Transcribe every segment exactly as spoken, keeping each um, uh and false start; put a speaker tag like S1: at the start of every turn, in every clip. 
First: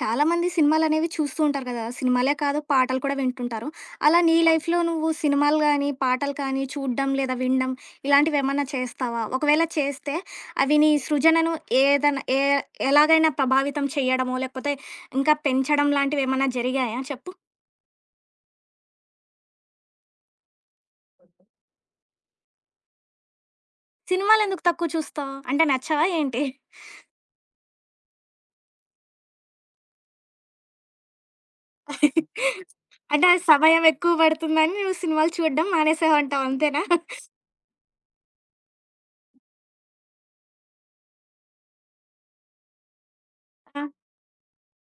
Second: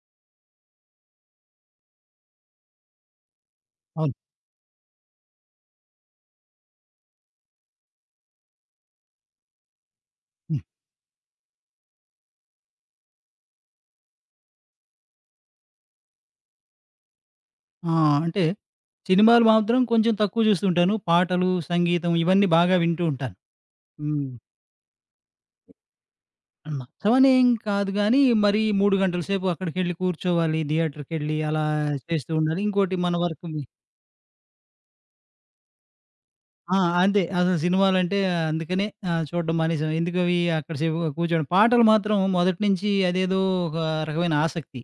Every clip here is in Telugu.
S1: చాలా మంది సినిమాలనేవి చూస్తూ ఉంటారు కదా! సినిమాలే కాదు పాటలు కూడా వింటుంటారు.
S2: అవును.
S1: అలా నీ లైఫ్‌లో నువ్వు సినిమాలు గానీ, పాటలు కానీ చూడ్డం లేదా వినడం ఇలాంటివేమన్నా చేస్తావా? ఒకవేళ చేస్తే
S2: హ్మ్.
S1: అవి నీ సృజనను ఏదన్నా ఏ ఎలాగైనా ప్రభావితం చేయడమో, లేకపోతే ఇంకా పెంచడం లాంటివేమన్నా జరిగాయా చెప్పు?
S2: ఆ! అంటే సినిమాలు మాత్రం కొంచెం తక్కువ చూస్తుంటాను. పాటలు, సంగీతం ఇవన్నీ బాగా వింటూ ఉంటాను. హ్మ్.
S1: సినిమాలెందుకు తక్కువ చూస్తావు? అంటే నచ్చవా ఏంటి?
S2: నచ్చవనేం కాదు గానీ, మరీ మూడు గంటల సేపు అక్కడికెళ్ళి కూర్చోవాలి, థియేటర్‌కెళ్ళి అలా చేస్తూ ఉండాలి. ఇంకోటి మన
S1: అంటే ఆ
S2: వర్క్ మి
S1: సమయం ఎక్కువ పడుతుందని నువ్వు సినిమాలు చూడడం మానేసావంటావు
S2: ఆ!
S1: అంతేనా?
S2: అంతే. అసలు సినిమాలంటే అందుకనే ఆహ్, చూడడం మానేసాం. ఎందుకవి అక్కడ సేపు కూర్చోడం. పాటలు మాత్రం మొదటి నుంచి అదేదో ఒక
S1: ఆ!
S2: రకమైన ఆసక్తి.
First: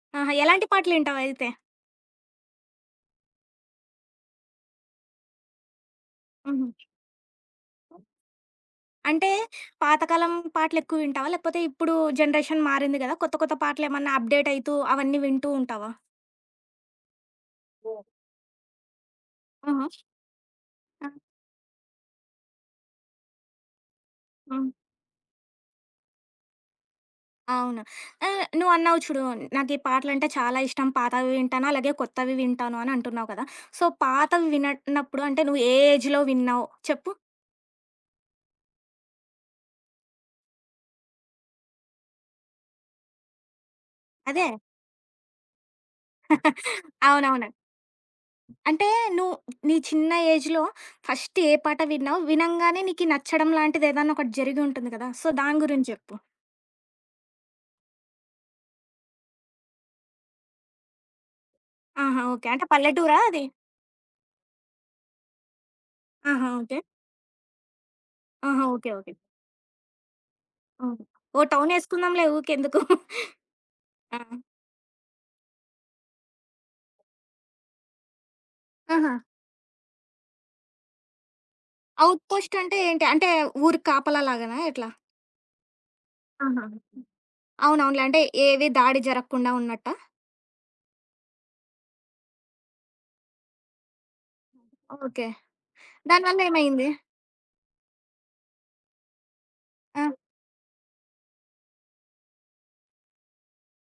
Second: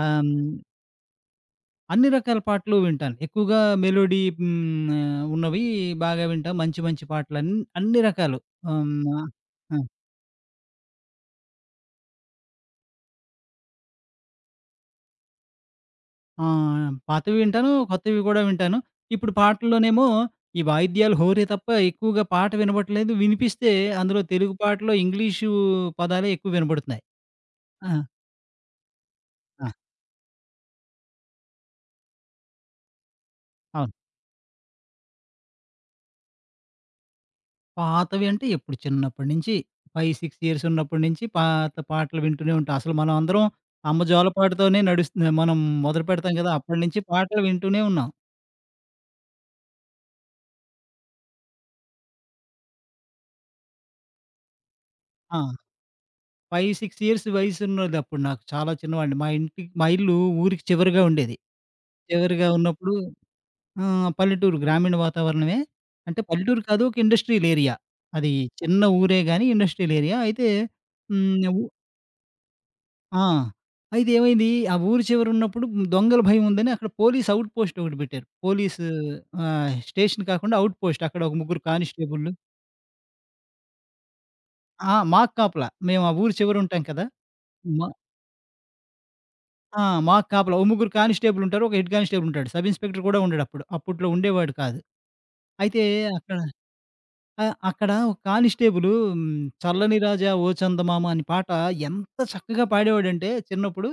S2: ఆహ్,
S1: ఆహా!
S2: హ్మ్
S1: ఎలాంటి పాటలింటావయితే?
S2: అన్ని రకాల పాటలు వింటాను. ఎక్కువగా మెలోడీ హ్మ్, ఆహ్, ఉన్నవి బాగా వింటా.
S1: హుహు.
S2: మంచి మంచి పాటలన్ అన్ని అన్ని రకాలు. హ్మ్. ఆహ్,
S1: అంటే
S2: ఆ!
S1: పాతకాలం పాటలెక్కువ వింటావా? లేకపోతే ఇప్పుడు జనరేషన్ మారింది గదా! కొత్త కొత్త పాటలేమన్నా అప్‌డేట్ అయితూ అవన్నీ వింటూ ఉంటావా?
S2: ఆహ్, పాతవి వింటాను,
S1: ఓహ్!
S2: కొత్తవి కూడా వింటాను. ఇప్పుడు
S1: ఆహా!
S2: పాటల్లోనేమో ఈ
S1: ఆ!
S2: వాయిద్యాలు హోరే తప్ప ఎక్కువగా పాట వినబడట్లేదు. వినిపిస్తే అందులో తెలుగు
S1: హ్మ్.
S2: పాటలో ఇంగ్లీషు పదాలే ఎక్కువ వినబడుతున్నాయి.
S1: అవును.
S2: ఆ!
S1: ఆహ్, నువ్వన్నావు చూడు, నాకీ పాటలంటే చాలా ఇష్టం. పాతవి వింటాను, అలాగే కొత్తవి వింటాను అని అంటున్నావు కదా! సో,
S2: ఆ!
S1: పాతవి విననప్పుడు అంటే నువ్వు ఏ ఏజ్‌లో విన్నావు చెప్పు?
S2: పాతవి అంటే ఎప్పుడు చిన్నప్పటి నుంచి ఐదు, ఆరు ఇయర్స్ ఉన్నప్పటి నుంచి పాత పాటలు వింటూనే ఉంటాం. అసలు మనం అందరం అమ్మ
S1: అదే.
S2: జోలపాటతోనే నడుస్తుంది. మనం మొదలు పెడతాం కదా! అప్పటి నుంచి పాటలు
S1: అవునవును.
S2: వింటూనే ఉన్నాం.
S1: అంటే నువ్వు నీ చిన్న ఏజ్‌లో ఫస్ట్ ఏ పాట విన్నావు? వినంగానే నీకు నచ్చడం లాంటిదేదన్నా ఒకటి జరిగి ఉంటుంది కదా! సో,
S2: ఆ!
S1: దాని గురించి జెప్పు.
S2: ఐదు, ఆరు ఇయర్స్ వయసు ఉన్నది అప్పుడు నాకు చాలా చిన్నవాడిని. మా ఇంటి మా ఇల్లు ఊరికి చివరగా ఉండేది.
S1: ఆహా! ఓకే.
S2: చివరగా
S1: అంటే
S2: ఉన్నప్పుడు
S1: పల్లెటూరా అది?
S2: ఆహ్, పల్లెటూరు గ్రామీణ వాతావరణమే. అంటే
S1: ఆహా!
S2: పల్లెటూరు
S1: ఓకే.
S2: కాదు ఒక ఇండస్ట్రియల్ ఏరియా. అది
S1: ఆహా!
S2: చిన్న
S1: ఓకే. ఓకే.
S2: ఊరే గాని ఇండస్ట్రియల్ ఏరియా. అయితే
S1: హ్మ్. ఓహ్!
S2: హ్మ్.
S1: టౌనేసుకుందాంలే ఊకెందుకు.
S2: ఆ! అయితే
S1: ఆ!
S2: ఏమైంది, ఆ ఊరు చివరున్నప్పుడు దొంగల భయం ఉందని అక్కడ పోలీస్ ఔట్ పోస్ట్ ఒకటి పెట్టారు. పోలీసు
S1: ఆహా!
S2: ఆహ్, స్టేషన్ కాకుండా ఔట్ పోస్ట్ అక్కడ ఒక ముగ్గురు కానిస్టేబుల్లు.
S1: ఔట్‌పోస్ట్ అంటే ఏంటి? అంటే ఊరి కాపలా లాగానా ఎట్లా?
S2: ఆ! మాకు కాపలా. మేము ఆ ఊరు
S1: ఆహా!
S2: చివరుంటాం కదా! మా
S1: అవునవునులే. అంటే ఏవి దాడి జరగకుండా
S2: ఆ!
S1: ఉన్నట్టా?
S2: మాకు కాపలా. ఓ ముగ్గురు కానిస్టేబులుంటారు. ఒక హెడ్ కానిస్టేబులుంటాడు. సబ్ ఇన్స్‌పెక్టర్ కూడా ఉండడప్పుడు. అప్పట్లో ఉండేవాడు కాదు.
S1: ఓకే.
S2: అయితే అక్కడ
S1: దానివల్ల ఏమైంది?
S2: ఆ! అక్కడ ఒక కానిస్టేబులు హ్మ్, 'చల్లని
S1: ఆ!
S2: రాజా ఓ చందమామ' అని పాట ఎంత చక్కగా పాడేవాడంటే చిన్నప్పుడు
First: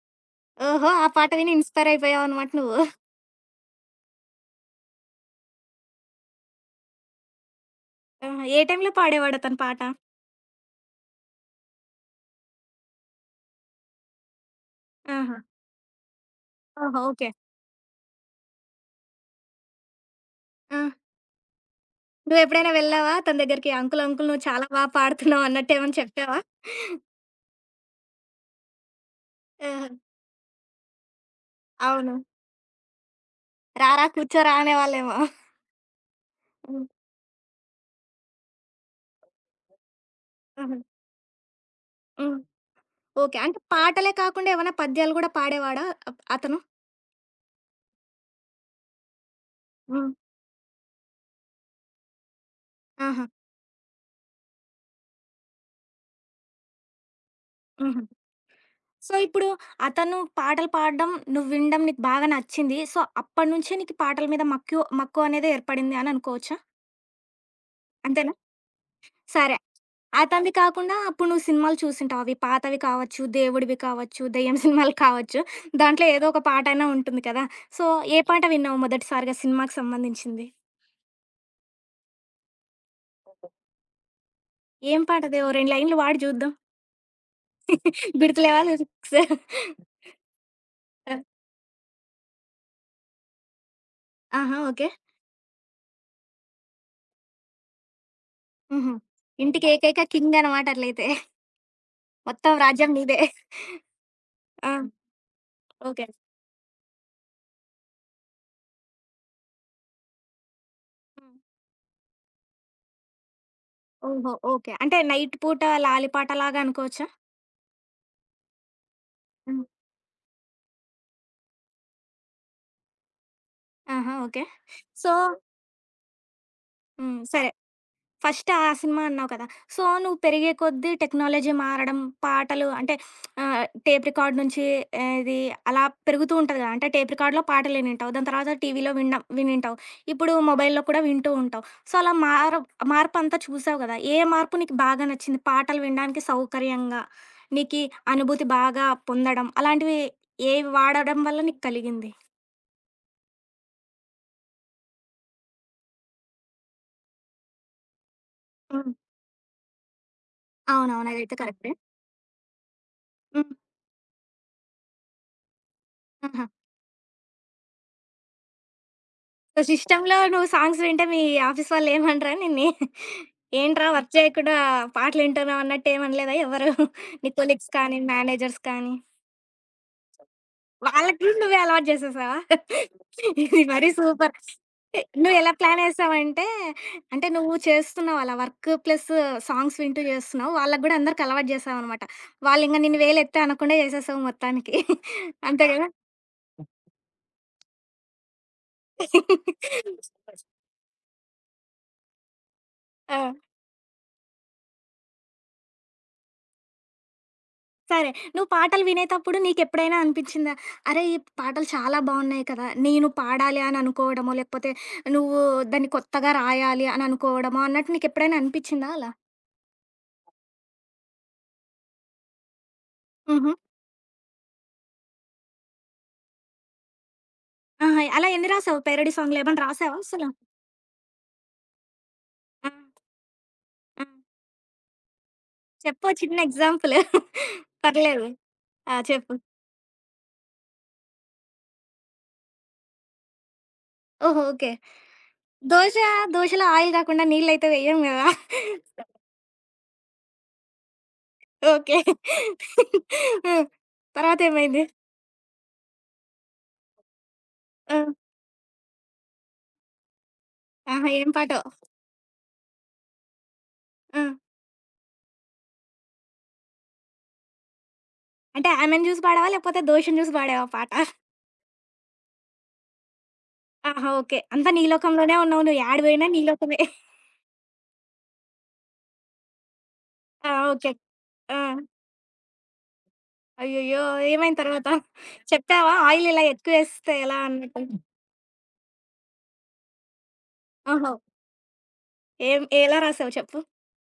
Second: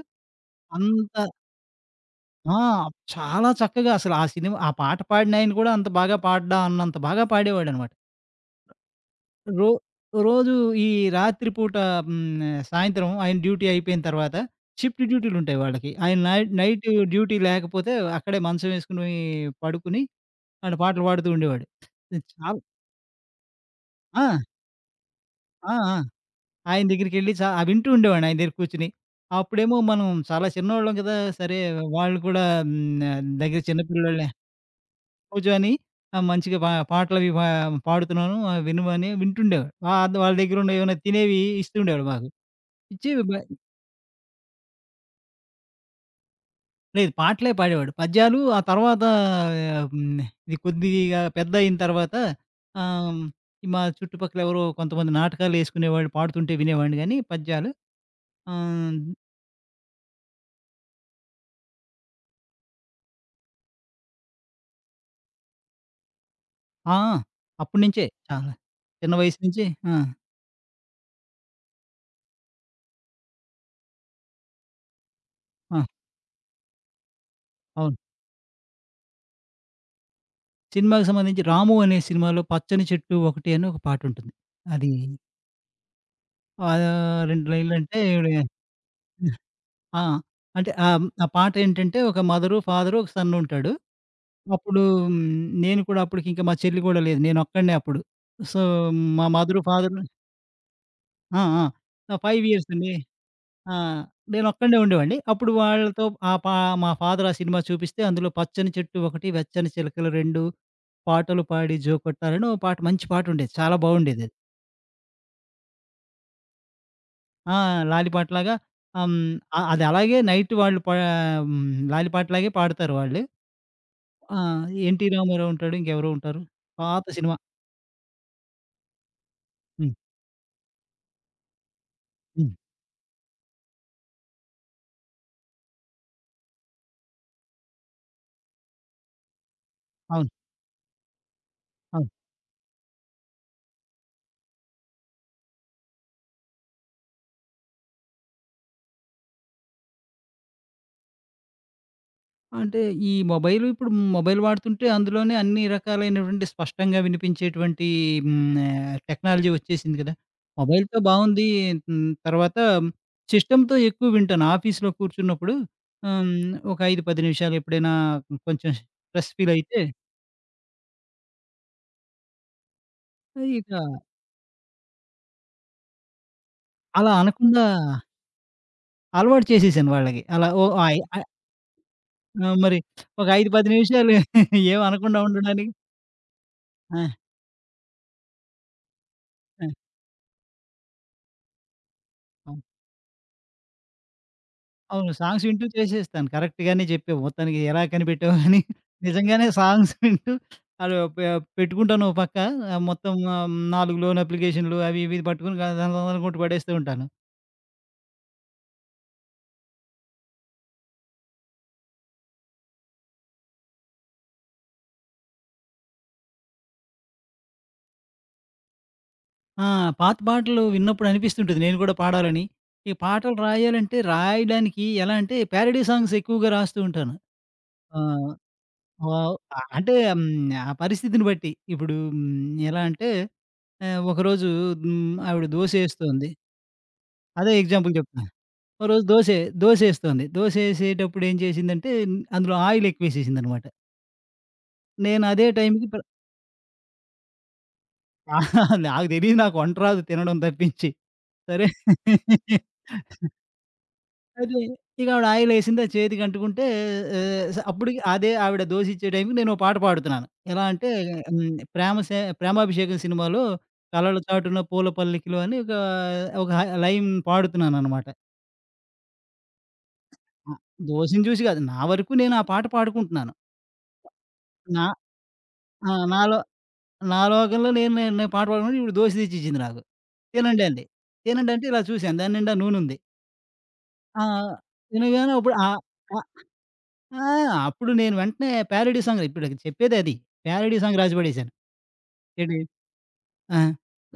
S1: ఓహో! ఆ
S2: అంత
S1: పాట విని ఇన్‌స్పైర్ అయిపోయావనమాట
S2: ఆ!
S1: నువ్వు.
S2: చాలా చక్కగా అసలు ఆ సినిమా ఆ పాట పాడినాయన కూడా అంత బాగా పాడ్డా అన్నంత బాగా పాడేవాడనమాట.
S1: ఆహా! ఏ టైంలో పాడేవాడతను
S2: రో
S1: పాట?
S2: రోజు ఈ రాత్రి పూట హ్మ్, సాయంత్రం ఆయన డ్యూటీ అయిపోయిన తర్వాత షిఫ్ట్
S1: ఆహా!
S2: డ్యూటీలుంటాయి వాళ్ళకి. ఆయన నై నైట్
S1: ఓహో! ఓకే.
S2: డ్యూటీ లేకపోతే అక్కడే మంచం వేసుకొని పడుకుని ఆయన
S1: ఆ!
S2: పాటలు పాడుతూ ఉండేవాడు. ఇది చాలా
S1: నువ్వెప్పుడైనా వెళ్ళావా అతని దగ్గరికి? అంకుల్,
S2: ఆ!
S1: అంకుల్ నువ్వు చాలా బా పాడుతున్నావు
S2: ఆ! ఆ!
S1: అన్నట్టేమన్నా చెప్పావా?
S2: ఆయన దగ్గరికెళ్ళి చ ఆ వింటూ ఉండేవాడిని ఆయన దగ్గర కూర్చొని. అప్పుడేమో
S1: ఆహా!
S2: మనం చాలా చిన్నోళ్ళం కదా! సరే.
S1: అవును.
S2: వాళ్ళు కూడా హ్మ్, దగ్గర చిన్న
S1: రారా
S2: పిల్లోళ్ళే.
S1: కూర్చోరా అనేవాళ్ళేమో.
S2: రోజు అని ఆహ్, మంచిగా పా
S1: హ్మ్.
S2: పాటలవి పా పాడుతున్నాను ఆహ్, వినమని వింటుండేవాడు. వా వాళ్ళ దగ్గర ఉన్న
S1: హుహు.
S2: ఏమైనా తినేవి ఇస్తుండేవాడు మాకు.
S1: హ్మ్.
S2: ఇచ్చి బ
S1: ఓకే. అంటే పాటలే కాకుండా ఏవన్నా పద్యాలు గూడా పాడేవాడా అప్ అతను?
S2: లేదు, పాటలే పాడేవాడు. పద్యాలు ఆ తర్వాత.
S1: హ్మ్.
S2: హ్మ్. ఇది కొద్దిగా పెద్దయిన తర్వాత ఆహ్,
S1: ఆహా!
S2: మా చుట్టుపక్కల ఎవరో కొంతమంది నాటకాలేసుకునేవాళ్ళు పాడుతుంటే వినేవాడిని గానీ పద్యాలు.
S1: హుహు.
S2: ఆహ్,
S1: సో, ఇప్పుడు అతను పాటలు పాడడం, నువ్వు వినడం నీకు బాగా నచ్చింది. సో, అప్పటినుంచే నీకు పాటల మీద మక్కువ మక్కువ అనేది ఏర్పడింది అని అనుకోవచ్చా?
S2: ఆ! అప్పటినుంచే
S1: అంతేనా?
S2: చాలా చిన్న వయసు
S1: సరే.
S2: నుంచి. ఆ!
S1: అతనివి కాకుండా అప్పుడు నువ్వు సినిమాలు చూసుంటావు. అవి పాతవి కావచ్చు, దేవుడివి కావచ్చు, దెయ్యం సినిమాలు కావచ్చు.
S2: ఆ!
S1: దాంట్లో ఏదో ఒక పాటైనా ఉంటుంది కదా! సో,
S2: అవును.
S1: ఏ పాట విన్నావు మొదటిసారిగా సినిమాకి సంబంధించింది?
S2: సినిమాకి సంబంధించి 'రాము' అనే సినిమాలో 'పచ్చని చెట్టు ఒకటి' అని ఒక పాటుంటుంది. అది
S1: ఏం పాటది? ఓ రెండు లైన్‌లు వాడి జూద్దాం.
S2: ఆహ్, రెండు లైన్లంటే
S1: గుర్తులేవా లిరిక్స్?
S2: ఆ! అంటే ఆహ్, హ్మ్, ఆ పాట ఏంటంటే ఒక మదరు, ఫాదరు, ఒక సన్నుంటాడు.
S1: ఆహా!
S2: అప్పుడు
S1: ఓకే.
S2: హ్మ్, నేను కూడా అప్పటికింకా మా చెల్లి కూడా లేదు. నేనొక్కడినే అప్పుడు. సో,
S1: హుహు.
S2: మా మదరు,
S1: ఇంటికి
S2: ఫాదరు.
S1: ఏకైక కింగ్ అనమాట అట్లయితే.
S2: ఆ! ఆ! ఆ ఐదు
S1: మొత్తం
S2: ఇయర్స్
S1: రాజ్యం
S2: అండి.
S1: నీదే.
S2: ఆ!
S1: ఆ!
S2: నేనొక్కడినే ఉండేవాడిని. అప్పుడు వాళ్ళతో
S1: ఓకే.
S2: ఆ పా మా ఫాదర్ ఆ సినిమా చూపిస్తే అందులో 'పచ్చని చెట్టు ఒకటి, వెచ్చని చిలకలు రెండు'
S1: హ్మ్.
S2: పాటలు పాడి జో కొట్టాలని ఓ పాట మంచి పాటుండేది. చాలా బావుండేదది.
S1: ఓహో! ఓకే. అంటే నైట్ పూట లాలిపాటలాగా అనుకోవచ్చా?
S2: ఆ! లాలిపాటలాగా. ఆహ్, హ్మ్. అ
S1: హ్మ్.
S2: అది అలాగే నైట్ వాళ్ళు పా హ్మ్. లాలిపాటలాగే పాడతారు వాళ్ళు.
S1: ఆహా!
S2: ఆ!
S1: ఓకే.
S2: 'ఎన్టీ
S1: సో
S2: రామారావు' ఉంటాడు. ఇంకెవరో ఉంటారు. పాత
S1: హ్మ్.
S2: సినిమా.
S1: సరే. ఫస్ట్ ఆ సినిమా అన్నావు కదా! సో,
S2: హ్మ్.
S1: నువ్వు పెరిగే కొద్దీ టెక్నాలజీ మారడం,
S2: హ్మ్.
S1: పాటలు అంటే ఆహ్, టేప్ రికార్డ్ నుంచి ఆ, ఇది అలా పెరుగుతూ ఉంటది కదా! అంటే టేప్ రికార్డ్‌లో పాటలు వినుంటావు. దాని తర్వాత టీవీలో వినడం వినుంటావు.
S2: అవును.
S1: ఇప్పుడు మొబైల్‌లో కూడా వింటూ ఉంటావు. సో,
S2: అవును.
S1: అలా మార మార్పంతా చూసావు కదా! ఏ మార్పు నీకు బాగా నచ్చింది? పాటలు వినడానికి సౌకర్యంగా, నీకీ అనుభూతి బాగా పొందడం, అలాంటివి ఏవి వాడడం వల్ల నీకు కలిగింది?
S2: అంటే ఈ మొబైల్ ఇప్పుడు మొబైల్ వాడుతుంటే అందులోనే అన్ని రకాలైనటువంటి స్పష్టంగా వినిపించేటువంటి హ్మ్.
S1: హ్మ్.
S2: ఆహ్, టెక్నాలజీ వచ్చేసింది కదా! మొబైల్‌తో
S1: అవునవును. అదైతే
S2: బావుంది.
S1: కరెక్టే.
S2: హ్మ్. తర్వాత
S1: హ్మ్.
S2: సిస్టమ్‌తో ఎక్కువ వింటాను. ఆఫీస్‌లో కూర్చున్నప్పుడు ఆహ్,
S1: ఆహా!
S2: హ్మ్. ఒక ఐదు, పది నిమిషాలు ఎప్పుడైనా కొంచెం స్ట్రెస్ ఫీల్
S1: సో,
S2: అయితే
S1: సిస్టమ్‌లో నువ్వు సాంగ్స్ వింటే మీ ఆఫీస్ వాళ్ళేమనరా నిన్ని?
S2: ఇక
S1: ఏంట్రా వర్క్ చేయకుండా పాటలింటున్నావు అన్నట్టేమనలేదా ఎవరు?
S2: అలా
S1: నీ
S2: అనకుండా
S1: కొలీగ్స్ కానీ, మేనేజర్స్ కానీ?
S2: అలవాటు చేసేసాను వాళ్ళకి. అలా ఓ ఆయ్ ఆహ్,
S1: వాళ్ళకి నువ్వే అలవాటు చేసేసావా?
S2: ఆ! మరి ఒక ఐదు,
S1: ఇది
S2: పది
S1: మరీ
S2: నిమిషాలు
S1: సూపర్.
S2: ఏమి
S1: ఎ
S2: అనకుండా
S1: నువ్వెలా
S2: ఉండడానికి.
S1: ప్లానేసావంటే,
S2: ఆ!
S1: అంటే నువ్వు చేస్తున్నావు అలా వర్క్ ప్లస్
S2: ఆ!
S1: సాంగ్స్ వింటూ చేస్తున్నావు. వాళ్ళకి గూడా అందరికి అలవాటు చేసావనమాట.
S2: అవును.
S1: వాళ్ళింక నిన్ను వేలెత్తి అనకుండా చేసేసావు మొత్తానికి.
S2: అవును. సాంగ్స్ వింటూ
S1: అంతే గదా!
S2: చేసేస్తాను. కరెక్ట్‌గానే చెప్పావు. మొత్తానికి ఎలా కనిపెట్టావు అని. నిజంగానే సాంగ్స్ వింటూ అలా పె పెట్టుకుంటాను ఓ పక్క. ఆహ్, మొత్తం
S1: ఆ!
S2: ఆహ్, నాలుగు లోన్ అప్లికేషన్‌లు అవి ఇవి పట్టుకొని గ గన గన కొట్టి పడేస్తూ ఉంటాను.
S1: సరే. నువ్వు పాటలు వినేతప్పుడు నీకెప్పుడైనా అనిపిచ్చిందా? అరే! ఈ పాటలు చాలా బావున్నాయి కదా! నేను పాడాలి అని అనుకోవడమో, లేకపోతే నువ్వు దాన్ని కొత్తగా రాయాలి అని అనుకోవడమో అన్నట్టు నీకెప్పుడైనా అనిపిచ్చిందా అలా?
S2: ఆ! పాత పాటలు విన్నప్పుడు అనిపిస్తుంటుంది నేను కూడా పాడాలని. ఈ పాటలు
S1: హుహు.
S2: రాయాలంటే రాయడానికి ఎలా అంటే ప్యారడీ సాంగ్స్ ఎక్కువగా రాస్తూ ఉంటాను. ఆ!
S1: ఆహా! అలా ఎన్ని రాసావు? Parody
S2: wow!
S1: సాంగ్‌లు ఏమన్నా
S2: ఆహ్, అంటే
S1: రాసావా
S2: హ్మ్.
S1: అసలు?
S2: ఆ పరిస్థితిని బట్టి. ఇప్పుడు హ్మ్.
S1: ఆ!
S2: ఎలా అంటే ఆహ్,
S1: ఆ!
S2: ఒకరోజు హ్మ్. ఆవిడ
S1: చెప్పు
S2: దోసేస్తోంది.
S1: చిన్న ఎగ్జాంపుల్.
S2: అదే ఎగ్జాంపుల్
S1: పర్లేదు.
S2: చెప్తున్నా.
S1: ఆ!
S2: ఒకరోజు
S1: చెప్పు.
S2: దోసే దోసేస్తోంది. దోసేసేటప్పుడు ఏం చేసిందంటే అందులో ఆయిల్ ఎక్కువేసేసిందనమాట.
S1: ఓహో! ఓకే.
S2: నేను అదే టైంకి
S1: దోస,
S2: ప్ర
S1: దోసలో ఆయిల్ కాకుండా నీళ్ళైతే వెయ్యం గదా!
S2: నాకు తెలీదు, నాకు వంట రాదు తినడం తప్పించి. సరే.
S1: ఓకే. హ్మ్. తర్వాత
S2: అది.
S1: ఏమైంది?
S2: ఇక ఆవిడ ఆయిలేసింది. అది చేతికంటుకుంటే ఆహ్, స
S1: ఆ!
S2: అప్పటికి అదే ఆవిడ దోసిచ్చే టైంకి నేనో పాట పాడుతున్నాను. ఎలా అంటే
S1: ఆహా! ఏం
S2: హ్మ్.
S1: పాటో?
S2: ప్రేమ సే 'ప్రేమాభిషేకం' సినిమాలో 'కలల
S1: ఆ!
S2: చాటున పూల పల్లకిలో' అని ఒక, ఒక హ లైన్ పాడుతున్నాననమాట.
S1: అంటే ఆమెను జూసి పాడావా? లేకపోతే దోషిని జూసి
S2: ఆ!
S1: పాడావా పాట?
S2: దోసిని చూసి కాదు. నా వరకు నేను ఆ పాట పాడుకుంటున్నాను.
S1: ఆహా! ఓకే. అంతా నీ
S2: నా
S1: లోకంలోనే ఉన్నావు. నువ్వు
S2: ఆ!
S1: యాడికి పోయినా
S2: నాలో
S1: నీ లోకమే.
S2: నా లోకంలో నేను నేను నేను పాట పాడుకుంటే ఈవిడ దోస తెచ్చిచ్చింది నాకు.
S1: ఆ!
S2: తినండంది.
S1: ఓకే. ఆ!
S2: తినండంటే ఇలా చూసాను. దాని నిండా నూనుంది.
S1: అయ్యయ్యో!
S2: ఆ!
S1: ఏమైంది తర్వాత?
S2: తినగానే అప్పుడు ఆ
S1: చెప్పావా? ఆయిల్ ఇలా ఎక్కువేస్తే
S2: ఆ!
S1: ఎలా అన్నట్టు?
S2: అప్పుడు నేను వెంటనే ప్యారడీ సాంగ్ ఇప్పుడు చెప్పేదది. ప్యారడీ సాంగ్
S1: ఓహో!
S2: రాసి పడేశాను. ఏంటి?
S1: ఏం ఎలా రాసావు చెప్పు?
S2: ఆ!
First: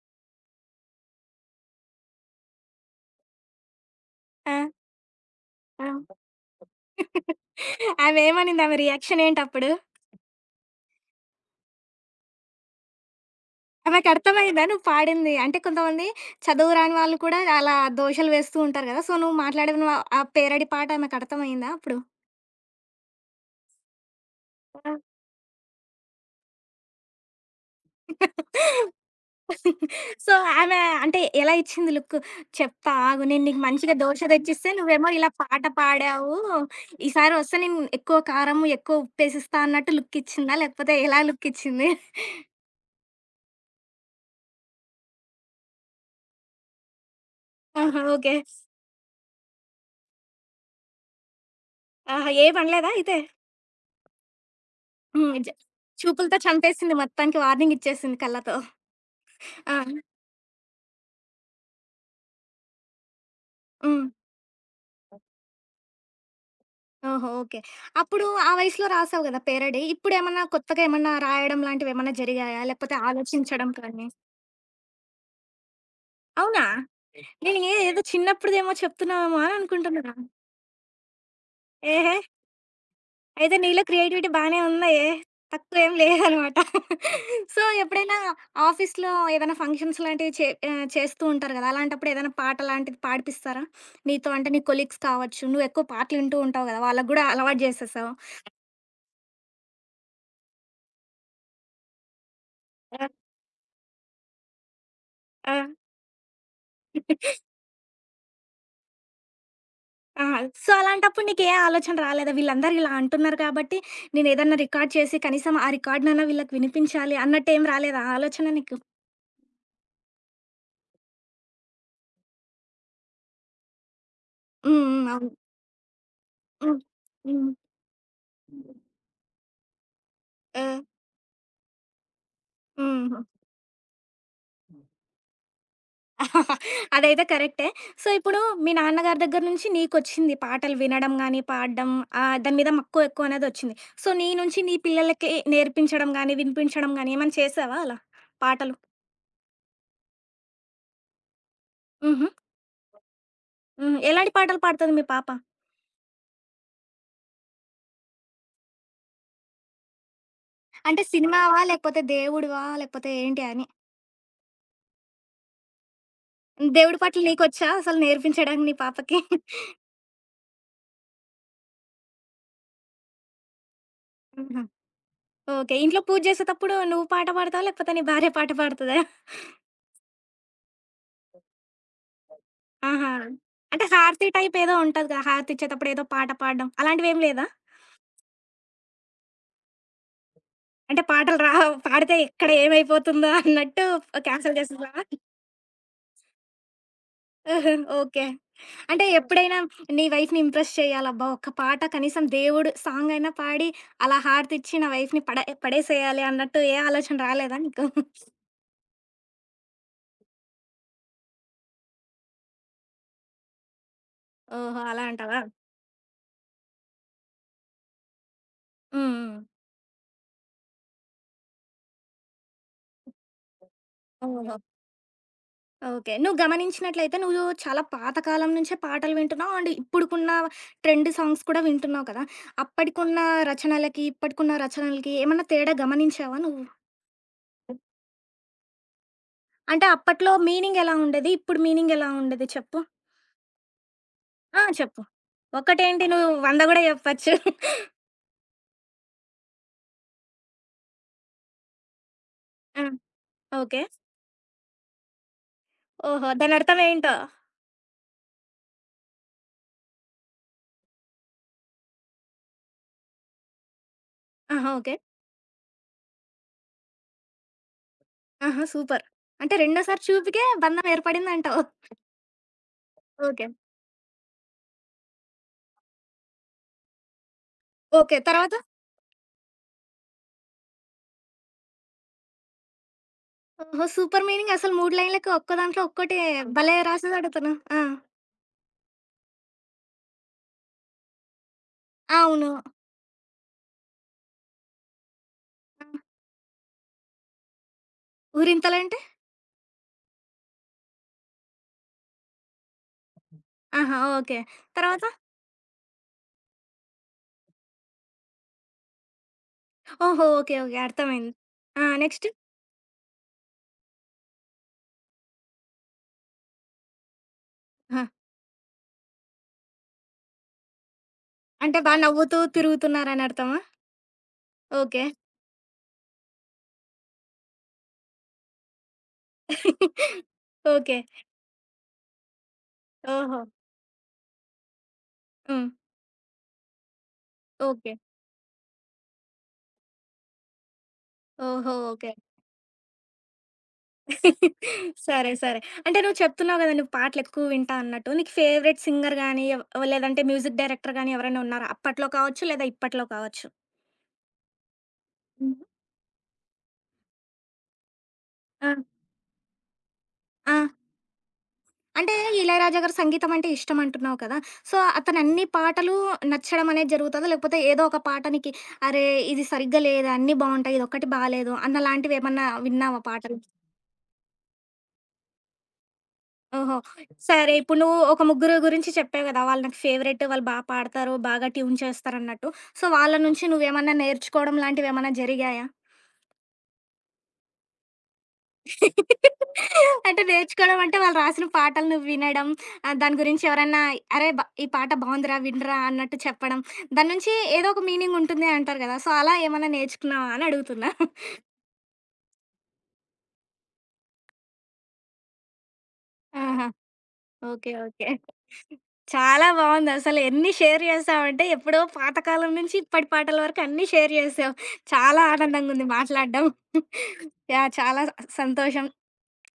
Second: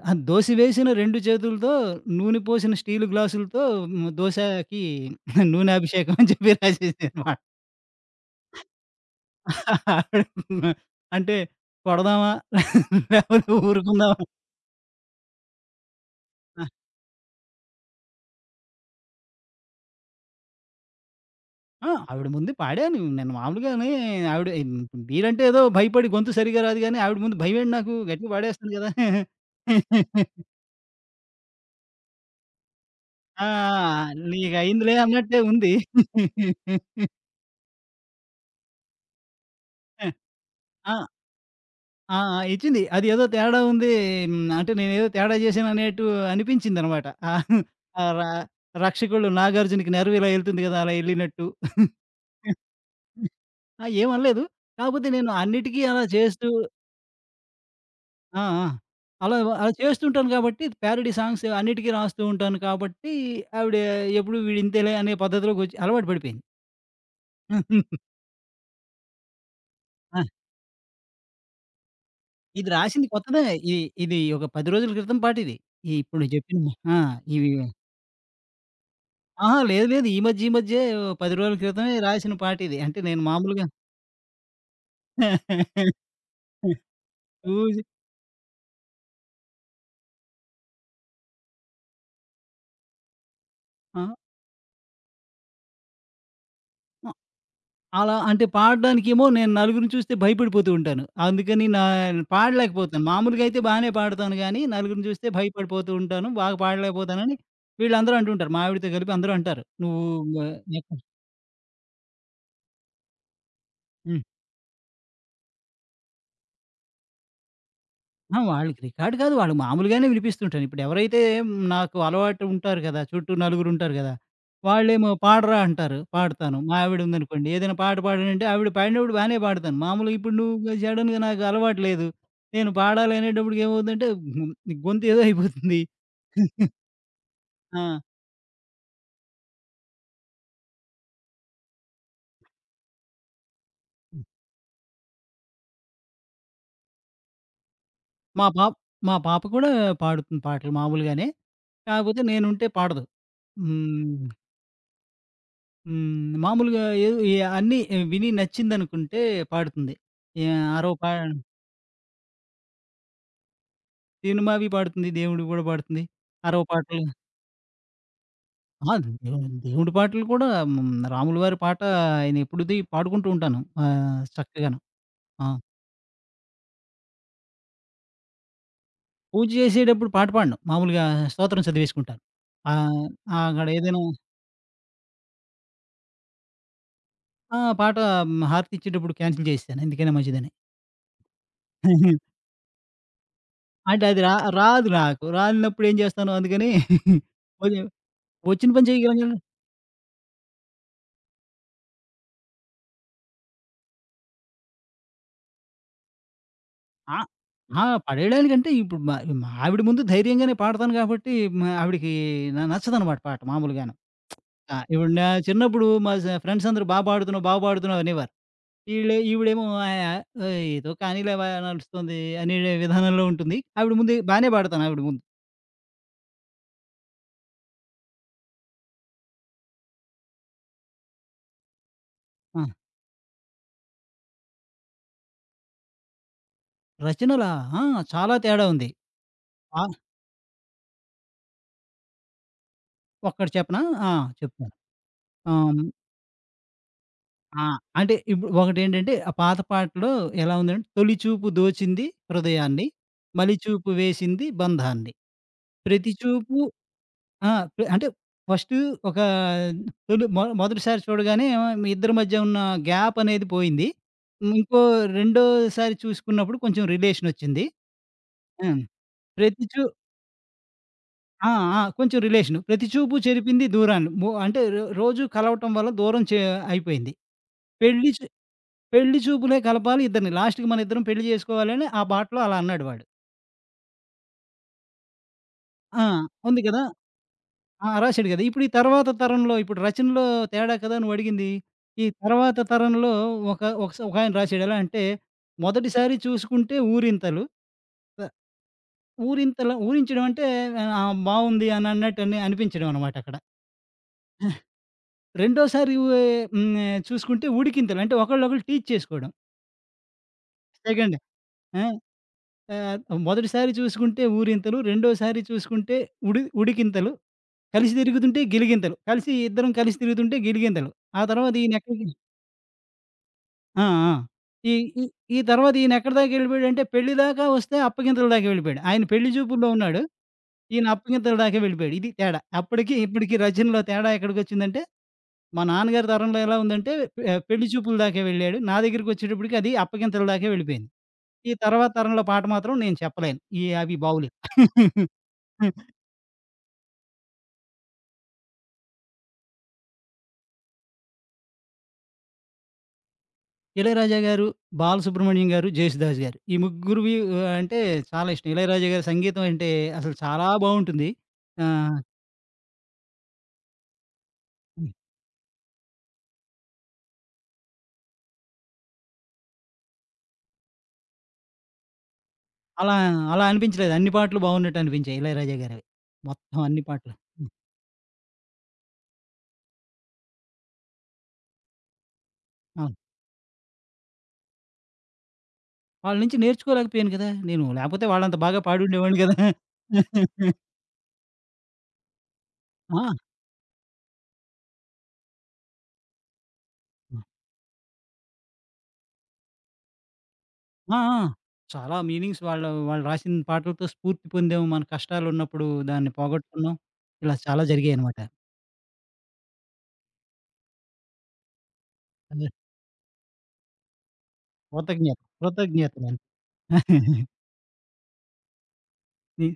S2: ఆహ్, దోస వేసిన రెండు చేతులతో, నూనె పోసిన స్టీలు గ్లాసులతో హ్మ్,
S1: ఆ!
S2: దోసకి నూనె
S1: ఆ!
S2: అభిషేకం అని చెప్పి రాసేసాననమాట.
S1: ఆమె ఏమనింది? ఆమె రియాక్షన్ ఏంటప్పుడు?
S2: అంటే కొడదామా? లేకపోతే
S1: ఆమెకి
S2: ఊరుకుందామా?
S1: అర్థమైందా నువ్వు పాడింది? అంటే కొంతమంది చదువు రాని వాళ్ళు కూడా అలా దోషలు వేస్తూ ఉంటారు గదా! సో, నువ్వు మాట్లాడిన ఆ పేరడీ పాట ఆమెకు అర్థమయిందా
S2: ఆ!
S1: అప్పుడు?
S2: ఆవిడ ముందు పాడాను. నేను మామూలుగానే. ఆవిడ మీరంటే ఏదో భయపడి గొంతు సరిగ్గా రాదు గానీ, ఆవిడ ముందు భయమేంటి నాకు,
S1: ఆ!
S2: గట్టిగా పాడేస్తాను కదా!
S1: సో, ఆమె అంటే ఎలా ఇచ్చింది లుక్కు? చెప్తా ఆగు. నేను
S2: ఆ!
S1: నీకు మంచిగా దోస తెచ్చిస్తే
S2: నీకయిందిలే
S1: నువ్వేమో ఇలా
S2: అన్నట్టే
S1: పాట
S2: ఉంది.
S1: పాడావు. ఈసారి వస్తే నేను ఎక్కువ కారం, ఎక్కువ ఉప్పేసిస్తా అన్నట్టు లుక్ ఇచ్చిందా? లేకపోతే
S2: ఆ!
S1: ఎలా లుక్ ఇచ్చింది?
S2: ఆ! ఇచ్చింది. అది ఏదో తేడా ఉంది. హ్మ్. అంటే నేనేదో తేడా చేశాననేట్టు అనిపించిందనమాట. ఆ!
S1: ఆహా!
S2: ఆ ర
S1: ఓకే.
S2: రక్షకుడు 'నాగార్జునకి' నెరవ్ ఇలా ఎళ్తుంది కదా! అలా ఎళ్ళినట్టు.
S1: ఆహా! ఏమనలేదా అయితే?
S2: ఆ! ఏమనలేదు. కాపోతే నేను
S1: హ్మ్. జ
S2: అన్నిటికీ అలా
S1: చూపులతో
S2: చేస్తూ.
S1: చంపేసింది మొత్తానికి, వార్నింగ్ ఇచ్చేసింది
S2: ఆ!
S1: కళ్ళతో.
S2: ఆ! అలా అలా
S1: ఆ!
S2: చేస్తుంటాను కాబట్టి ప్యారడీ సాంగ్స్ అన్నిటికీ రాస్తూ ఉంటాను కాబట్టి ఆవిడ
S1: హ్మ్.
S2: ఎప్పుడు వీడింతేలే అనే పద్ధతిలోకొచ్చి అలవాటు
S1: ఓహో! ఓకే.
S2: పడిపోయింది.
S1: అప్పుడు ఆ వయసులో రాసావు కదా! పేరడీ. ఇప్పుడేమన్నా కొత్తగా ఏమన్నా రాయడం లాంటివేమన్నా జరిగాయా?
S2: ఇది
S1: లేకపోతే
S2: రాసింది కొత్తదే.
S1: ఆలోచించడం
S2: ఇ
S1: కానీ
S2: ఇది ఒక పది రోజుల క్రితం పాటిది. ఇప్పుడు నువ్వు
S1: అవునా?
S2: చెప్పింది. ఆ! ఇవి
S1: నేను ఏ ఏదో చిన్నప్పుడుదేమో చెప్తున్నావేమో అని
S2: అహా! లేదు, లేదు. ఈ
S1: అనుకుంటున్నాను.
S2: మధ్య ఈ మధ్యే పది రోజుల క్రితమే
S1: ఏహే!
S2: రాసిన పాటిది. అంటే నేను
S1: అయితే
S2: మామూలుగా
S1: నీలో క్రియేటివిటీ బానే ఉందాయే! తక్కువేం లేదనమాట. సో,
S2: చూసి.
S1: ఎప్పుడైనా ఆఫీస్‌లో ఏదైనా ఫంక్షన్స్ లాంటివి చే ఆహ్, చేస్తూ ఉంటారు గదా! అలాంటప్పుడు ఏదైనా పాట లాంటిది పాడిపిస్తారా?
S2: ఆ!
S1: నీతో అంటే నీ కొలీగ్స్ కావచ్చు, నువ్వెక్కువ పాటలు వింటూ ఉంటావు గదా! వాళ్ళకి
S2: ఆ!
S1: గూడా అలవాటు జేసేసావు.
S2: అలా అంటే పాడడానికేమో నేను నలుగురిని చూస్తే భయపడిపోతూ ఉంటాను. అందుకని నా పాడలేకపోతాను.
S1: ఆ!
S2: మామూలుగా అయితే బానే పాడతాను గానీ, నలుగురిని చూస్తే
S1: ఆ!
S2: భయపడిపోతూ ఉంటాను, బాగా పాడలేకపోతానని వీళ్ళందరూ అంటుంటారు. మా ఆవిడతో కలిపి అందరూ అంటారు. "నువ్వు
S1: ఆ!
S2: మ
S1: సో,
S2: ఎక్కడ."
S1: అలాంటప్పుడు నీకే ఆలోచన రాలేదా? వీళ్ళందరూ ఇలా అంటున్నారు కాబట్టి, నేనేదన్నా రికార్డ్ చేసి కనీసం ఆ రికార్డ్‌నన్నా వీళ్ళకి వినిపించాలి అన్నట్టేం రాలేదా ఆ
S2: ఆ!
S1: ఆలోచన నీకు?
S2: వాళ్ళకి రికార్డ్ కాదు. వాళ్ళు మామూలుగానే వినిపిస్తుంటాను. ఇప్పుడు ఎవరైతే నాకు అలవాటు ఉంటారు కదా! చుట్టూ నలుగురుంటారు కదా!
S1: హ్మ్. హ్మ్.
S2: వాళ్ళేమో
S1: అవును.
S2: పాడరా అంటారు. పాడతాను. మా
S1: హ్మ్.
S2: ఆవిడుందనుకోండి,
S1: హ్మ్.
S2: ఏదైనా పాట పాడనంటే ఆవిడ పాడినప్పుడు బానే పాడతాను. మామూలుగా ఇప్పుడు
S1: ఆ!
S2: నువ్వు సడెన్‌గా నాకు అలవాటు లేదు. నేను పాడాలి
S1: హ్మ్.
S2: అనేటప్పటికి ఏమవుతుందంటే హ్మ్, గొంతు ఏదో అయిపోతుంది.
S1: అదైతే కరెక్టే.
S2: ఆ!
S1: సో, ఇప్పుడు మీ నాన్నగారి దగ్గర నుంచి నీకొచ్చింది పాటలు వినడం గానీ, పాడడం ఆహ్, దాని మీద మక్కువ ఎక్కువ అనేదొచ్చింది. సో, నీ నుంచి నీ పిల్లలకి నేర్పించడం గానీ, వినిపించడం గానీ ఏమైనా చేశావా అలా
S2: మా పాప
S1: పాటలు?
S2: మా పాప కూడా పాడుతుంది పాటలు మామూలుగానే. కాకపోతే
S1: హుహు.
S2: నేనుంటే పాడదు.
S1: హ్మ్.
S2: హ్మ్.
S1: ఎలాంటి పాటలు పాడుతది మీ పాప?
S2: హ్మ్. మామూలుగా ఏదో ఏ అన్నీ విని నచ్చిందనుకుంటే పాడుతుంది. యాహ్! అరవ
S1: అంటే
S2: పా
S1: సినిమావా? లేకపోతే దేవుడివా? లేకపోతే ఏంటి అని?
S2: సినిమావి పాడుతుంది. దేవుడివి గూడా పాడుతుంది. అరవ
S1: దేవుడి
S2: పాటలు.
S1: పాటలు నీకొచ్చా అసలు నేర్పించడానికి నీ
S2: ఆ!
S1: పాపకి?
S2: దేవు దేవుడి పాటలు కూడా హ్మ్. రాముల వారి పాట ఆయన ఎప్పుడుది పాడుకుంటూ ఉంటాను. ఆహ్,
S1: ఆహా!
S2: చక్కగాను. ఆ!
S1: ఓకే. ఇంట్లో పూజ చేసేతప్పుడు నువ్వు పాట పాడతావా? లేకపోతే నీ భార్య పాట పాడుతదా?
S2: పూజ చేసేటప్పుడు పాట పాడను. మామూలుగా స్తోత్రం చదివేసుకుంటాను. ఆహ్,
S1: ఆహా!
S2: అక్కడ
S1: అంటే
S2: ఏదైనా.
S1: హారతి టైప్ ఏదో ఉంటది కదా! హారతి ఇచ్చేటప్పుడు ఏదో పాట పాడడం అలాంటివేం లేదా?
S2: ఆ! పాట హ్మ్. హారతిచ్చేటప్పుడు క్యాన్సెల్ చేసేశాను. ఎందుకైనా మంచిదని.
S1: అంటే పాటలు రావు పాడితే ఎక్కడ ఏమైపోతుందో అన్నట్టు
S2: అంటే అది రా
S1: క్యాన్సెల్
S2: రాదు
S1: చేసేసారా?
S2: నాకు. రానప్పుడు ఏం చేస్తాను అందుకని.
S1: ఆహా!
S2: కొంచెం
S1: ఓకే.
S2: వచ్చిన పని
S1: అంటే
S2: చేయగలం.
S1: ఎప్పుడైనా నీ వైఫ్‌ని ఇంప్రెస్ చేయాలబ్బా! ఒక్క పాట కనీసం దేవుడు సాంగ్ అయినా పాడి అలా హారతిచ్చి నా వైఫ్‌ని పడే పడేసేయాలి అన్నట్టు ఏ ఆలోచన
S2: ఆ!
S1: రాలేదా
S2: ఆ!
S1: నీకు?
S2: పడేయడానికంటే ఇప్పుడు మా మా ఆవిడ ముందు ధైర్యంగానే పాడతాను కాబట్టి మా ఆవిడకి న నచ్చదనమాట పాట మామూలుగాను. ఆ!
S1: ఓహో! అలా
S2: ఇప్పుడు నా
S1: అంటావా?
S2: చిన్నప్పుడు మా స ఫ్రెండ్స్ అందరూ "బా పాడుతున్నావు, బా పాడుతున్నావు" అనేవారు.
S1: హ్మ్.
S2: ఈళ్ళు
S1: హ్మ్.
S2: ఈవిడేమో ఆయ "ఓయ్! ఏదో కానీలేవా నడుస్తుంది" అనే విధానంలో ఉంటుంది. ఆవిడ ముందు బానే
S1: ఓహో!
S2: పాడతాను ఆవిడ ముందు.
S1: ఓకే. నువ్వు గమనించినట్లయితే నువ్వు చాలా పాతకాలం నుంచే పాటలు వింటున్నావు. అండ్ ఇప్పుడుకున్న ట్రెండ్ సాంగ్స్ కూడా వింటున్నావు కదా!
S2: ఆ!
S1: అప్పటికున్న రచనలకి, ఇప్పటికున్న రచనలకి ఏమన్నా తేడా గమనించావా నువ్వు?
S2: రచనలా? ఆ! చాలా తేడా ఉంది. ఆ!
S1: అంటే అప్పట్లో మీనింగ్ ఎలా ఉండేది? ఇప్పుడు మీనింగ్ ఎలా ఉండేది చెప్పు?
S2: ఒక్కటి చెప్పనా? ఆ!
S1: ఆ!
S2: చెప్తాను.
S1: చెప్పు.
S2: ఆహ్
S1: ఒక్కటేంటి నువ్వు వంద గూడా జెప్పొచ్చు.
S2: ఆ! అంటే ఇప్పుడు ఒకటేంటంటే, ఆ పాత పాటలో ఎలా ఉందంటే, తొలి చూపు దోచింది
S1: ఆ!
S2: హృదయాన్ని, మలి
S1: ఓకే.
S2: చూపు వేసింది బంధాన్ని. ప్రతి
S1: ఓహో!
S2: చూపు.
S1: దానర్థం ఏంటో?
S2: ఆ! ప్ర అంటే ఫస్టు ఒక తొలి మొ మొదటిసారి చూడగానే మీ ఇద్దరి మధ్య ఉన్న గ్యాప్ అనేది పోయింది. హ్మ్.
S1: ఆహా!
S2: ఇంకో
S1: ఓకే.
S2: రెండోసారి చూసుకున్నప్పుడు కొంచెం రిలేషనొచ్చింది.
S1: ఆహా!
S2: హ్మ్.
S1: సూపర్. అంటే
S2: ప్రతి చూ
S1: రెండోసారి చూపుకే బంధం
S2: ఆ!
S1: ఏర్పడిందంటావు.
S2: ఆ! కొంచెం రిలేషను. ప్రతి చూపు
S1: ఓకే.
S2: చెరిపింది దూరాన్ని. మో అంటే రో రోజు కలవటం వల్ల దూరం చే అయిపోయింది. పెళ్లి
S1: ఓకే.
S2: చే
S1: తర్వాత?
S2: పెళ్లి చూపులే కలపాలి ఇద్దరిని. లాస్ట్‌కి మనిద్దరం పెళ్లి జేసుకోవాలని ఆ పాటలో అలా అన్నాడు వాడు.
S1: ఓహో! 'సూపర్ మీనింగ్' అసలు మూడు లైన్లకి ఒక్క దాంట్లో
S2: ఆ!
S1: ఒక్కటే
S2: ఉంది
S1: భలే
S2: గదా!
S1: రాసేసాడు అతను. ఆ!
S2: ఆ! రాశాడు గదా! ఇప్పుడు ఈ తర్వాత తరంలో ఇప్పుడు రచనలో తేడా కదా నువ్వడిగింది. ఈ
S1: అవును.
S2: తర్వాత తరంలో ఒక ఒకస ఒకాయన రాశాడు. ఎలా అంటే,
S1: ఆ!
S2: "మొదటిసారి చూసుకుంటే ఊరింతలు. త
S1: 'ఊరింతలంటే'?
S2: ఊరింతల." ఊరించడం అంటే ఆ! బావుంది అని అన్నట్టని అనిపించడం అనమాట అక్కడ.
S1: ఆహా! ఓకే. తర్వాత?
S2: రెండోసారి ఉ హ్మ్. చూసుకుంటే ఉడికింతలు. అంటే ఒకళ్ళొకళ్ళు టీజ్ చేసుకోవడం.
S1: ఓహో! ఓకే. ఓకే.
S2: సెకండ్
S1: అర్థమైంది. ఆ!
S2: ఆ!
S1: నెక్స్ట్?
S2: ఆహ్, మొదటిసారి చూసుకుంటే ఊరింతలు, రెండోసారి చూసుకుంటే ఉడి ఉడికింతలు, కలిసి
S1: ఆ!
S2: తిరుగుతుంటే గిలిగింతలు, కలిసి ఇద్దరం కలిసి తిరుగుతుంటే గిలిగింతలు. ఆ తర్వాత
S1: అంటే బా
S2: ఈయనెక్కడికి.
S1: నవ్వుతూ తిరుగుతున్నారని అర్థమా?
S2: ఆ! ఆ! ఈ
S1: ఓకే.
S2: ఈ ఈ తర్వాత ఈయనెక్కడి దాకా వెళ్ళిపోయాడంటే పెళ్లి దాకా వస్తే అప్పగింతల దాకా వెళ్ళిపోయాడు. ఆయన పెళ్లి చూపుల్లో ఉన్నాడు. ఈయన
S1: ఓకే.
S2: అప్పగింతల దాకా వెళ్ళిపోయాడు. ఇది తేడా. అప్పటికి, ఇప్పటికి
S1: ఓహో!
S2: రచనలో తేడా ఎక్కడికొచ్చిందంటే, మా
S1: హ్మ్.
S2: నాన్నగారి తరంలో ఎలా ఉందంటే ఆహ్, పెళ్లి
S1: ఓకే.
S2: చూపుల దాకే వెళ్ళాడు. నా దగ్గరికొచ్చేటప్పటికి అది అప్పగింతల దాకే వెళ్ళిపోయింది. ఈ
S1: ఓహో!
S2: తర్వాత
S1: ఓకే.
S2: తరంలో పాట మాత్రం నేను చెప్పలేను. ఈ అవి బావులే.
S1: సరే. సరే.
S2: హ్మ్.
S1: అంటే నువ్వు చెప్తున్నావు కదా! నువ్వు పాటలెక్కువ వింటా అన్నట్టు. నీకు ఫేవరెట్ సింగర్ గానీ, ఎవ్ లేదంటే మ్యూజిక్ డైరెక్టర్ గానీ ఎవరైనా ఉన్నారా? అప్పట్లో కావచ్చు, లేదా ఇప్పట్లో కావచ్చు.
S2: 'ఇళయరాజా' గారు, బాలసుబ్రహ్మణ్యం
S1: హ్మ్.
S2: గారు, 'జేసుదాస్' గారు. ఈ ముగ్గురువి ఆహ్, అంటే చాలా ఇష్టం.
S1: ఆ!
S2: 'ఇళయరాజా' గారి సంగీతం అంటే అసలు చాలా
S1: ఆ!
S2: బావుంటుంది. ఆహ్,
S1: అంటే ఇళయరాజా గారి సంగీతం అంటే ఇష్టం అంటున్నావు కదా! సో,
S2: హ్మ్.
S1: అతను అన్ని పాటలు నచ్చడం అనేది జరుగుతదా? లేకపోతే ఏదో ఒక పాట నీకి అరే! ఇది సరిగ్గా లేదు, అన్నీ బావుంటాయి, ఇదొక్కటి బాలేదు అన్నలాంటివి ఏమన్నా
S2: అలా
S1: విన్నావా పాటలు?
S2: అలా అనిపించలేదు. అన్ని పాటలు బావున్నట్టు అనిపించాయి 'ఇళయరాజా' గారివి. మొత్తం
S1: ఓహో!
S2: అన్ని పాటలు. హ్మ్.
S1: సరే ఇప్పుడు నువ్వు ఒక ముగ్గురు గురించి చెప్పావు కదా! వాళ్ళు నాకు ఫేవరెట్, వాళ్ళు బా పాడతారు, బాగా ట్యూన్ చేస్తారన్నట్టు. సో,
S2: అవును.
S1: వాళ్ళ నుంచి నువ్వేమన్నా నేర్చుకోవడం లాంటివేమన్నా జరిగాయా?
S2: వాళ్ళ నుంచి నేర్చుకోలేకపోయాను కదా నేను. లేకపోతే వాళ్ళంత బాగా పాడుండేవాడిని కదా!
S1: అంటే నేర్చుకోవడం అంటే వాళ్ళు రాసిన పాటలు నువ్వు వినడం, ఆహ్, దాని
S2: ఆ!
S1: గురించి ఎవరన్నా "అరే! బ ఈ పాట బావుందిరా, వినరా" అన్నట్టు చెప్పడం. దాని
S2: ఆ!
S1: నుంచి ఏదో ఒక మీనింగ్ ఉంటుంది అంటారు కదా! సో, అలా ఏమన్నా నేర్చుకున్నావా అని అడుగుతున్నా?
S2: ఆ! చాలా మీనింగ్స్ వాళ్ళు వాళ్ళు రాసిన పాటలతో స్ఫూర్తి పొందాం. మన కష్టాలున్నప్పుడు దాన్ని
S1: ఆహా!
S2: పోగొట్టుకున్నాం. ఇలా చాలా
S1: ఓకే. ఓకే.
S2: జరిగాయనమాట.
S1: చాలా బావుంది. అసలు ఎన్ని షేర్ చేసావంటే ఎప్పుడో
S2: అదే
S1: పాతకాలం నుంచి ఇప్పటి పాటల వరకు అన్నీ షేర్ చేసావు.
S2: కృతజ్ఞత.
S1: చాలా ఆనందంగుంది
S2: కృతజ్ఞతలు.
S1: మాట్లాడడం. యాహ్! చాలా సంతోషం.
S2: నీ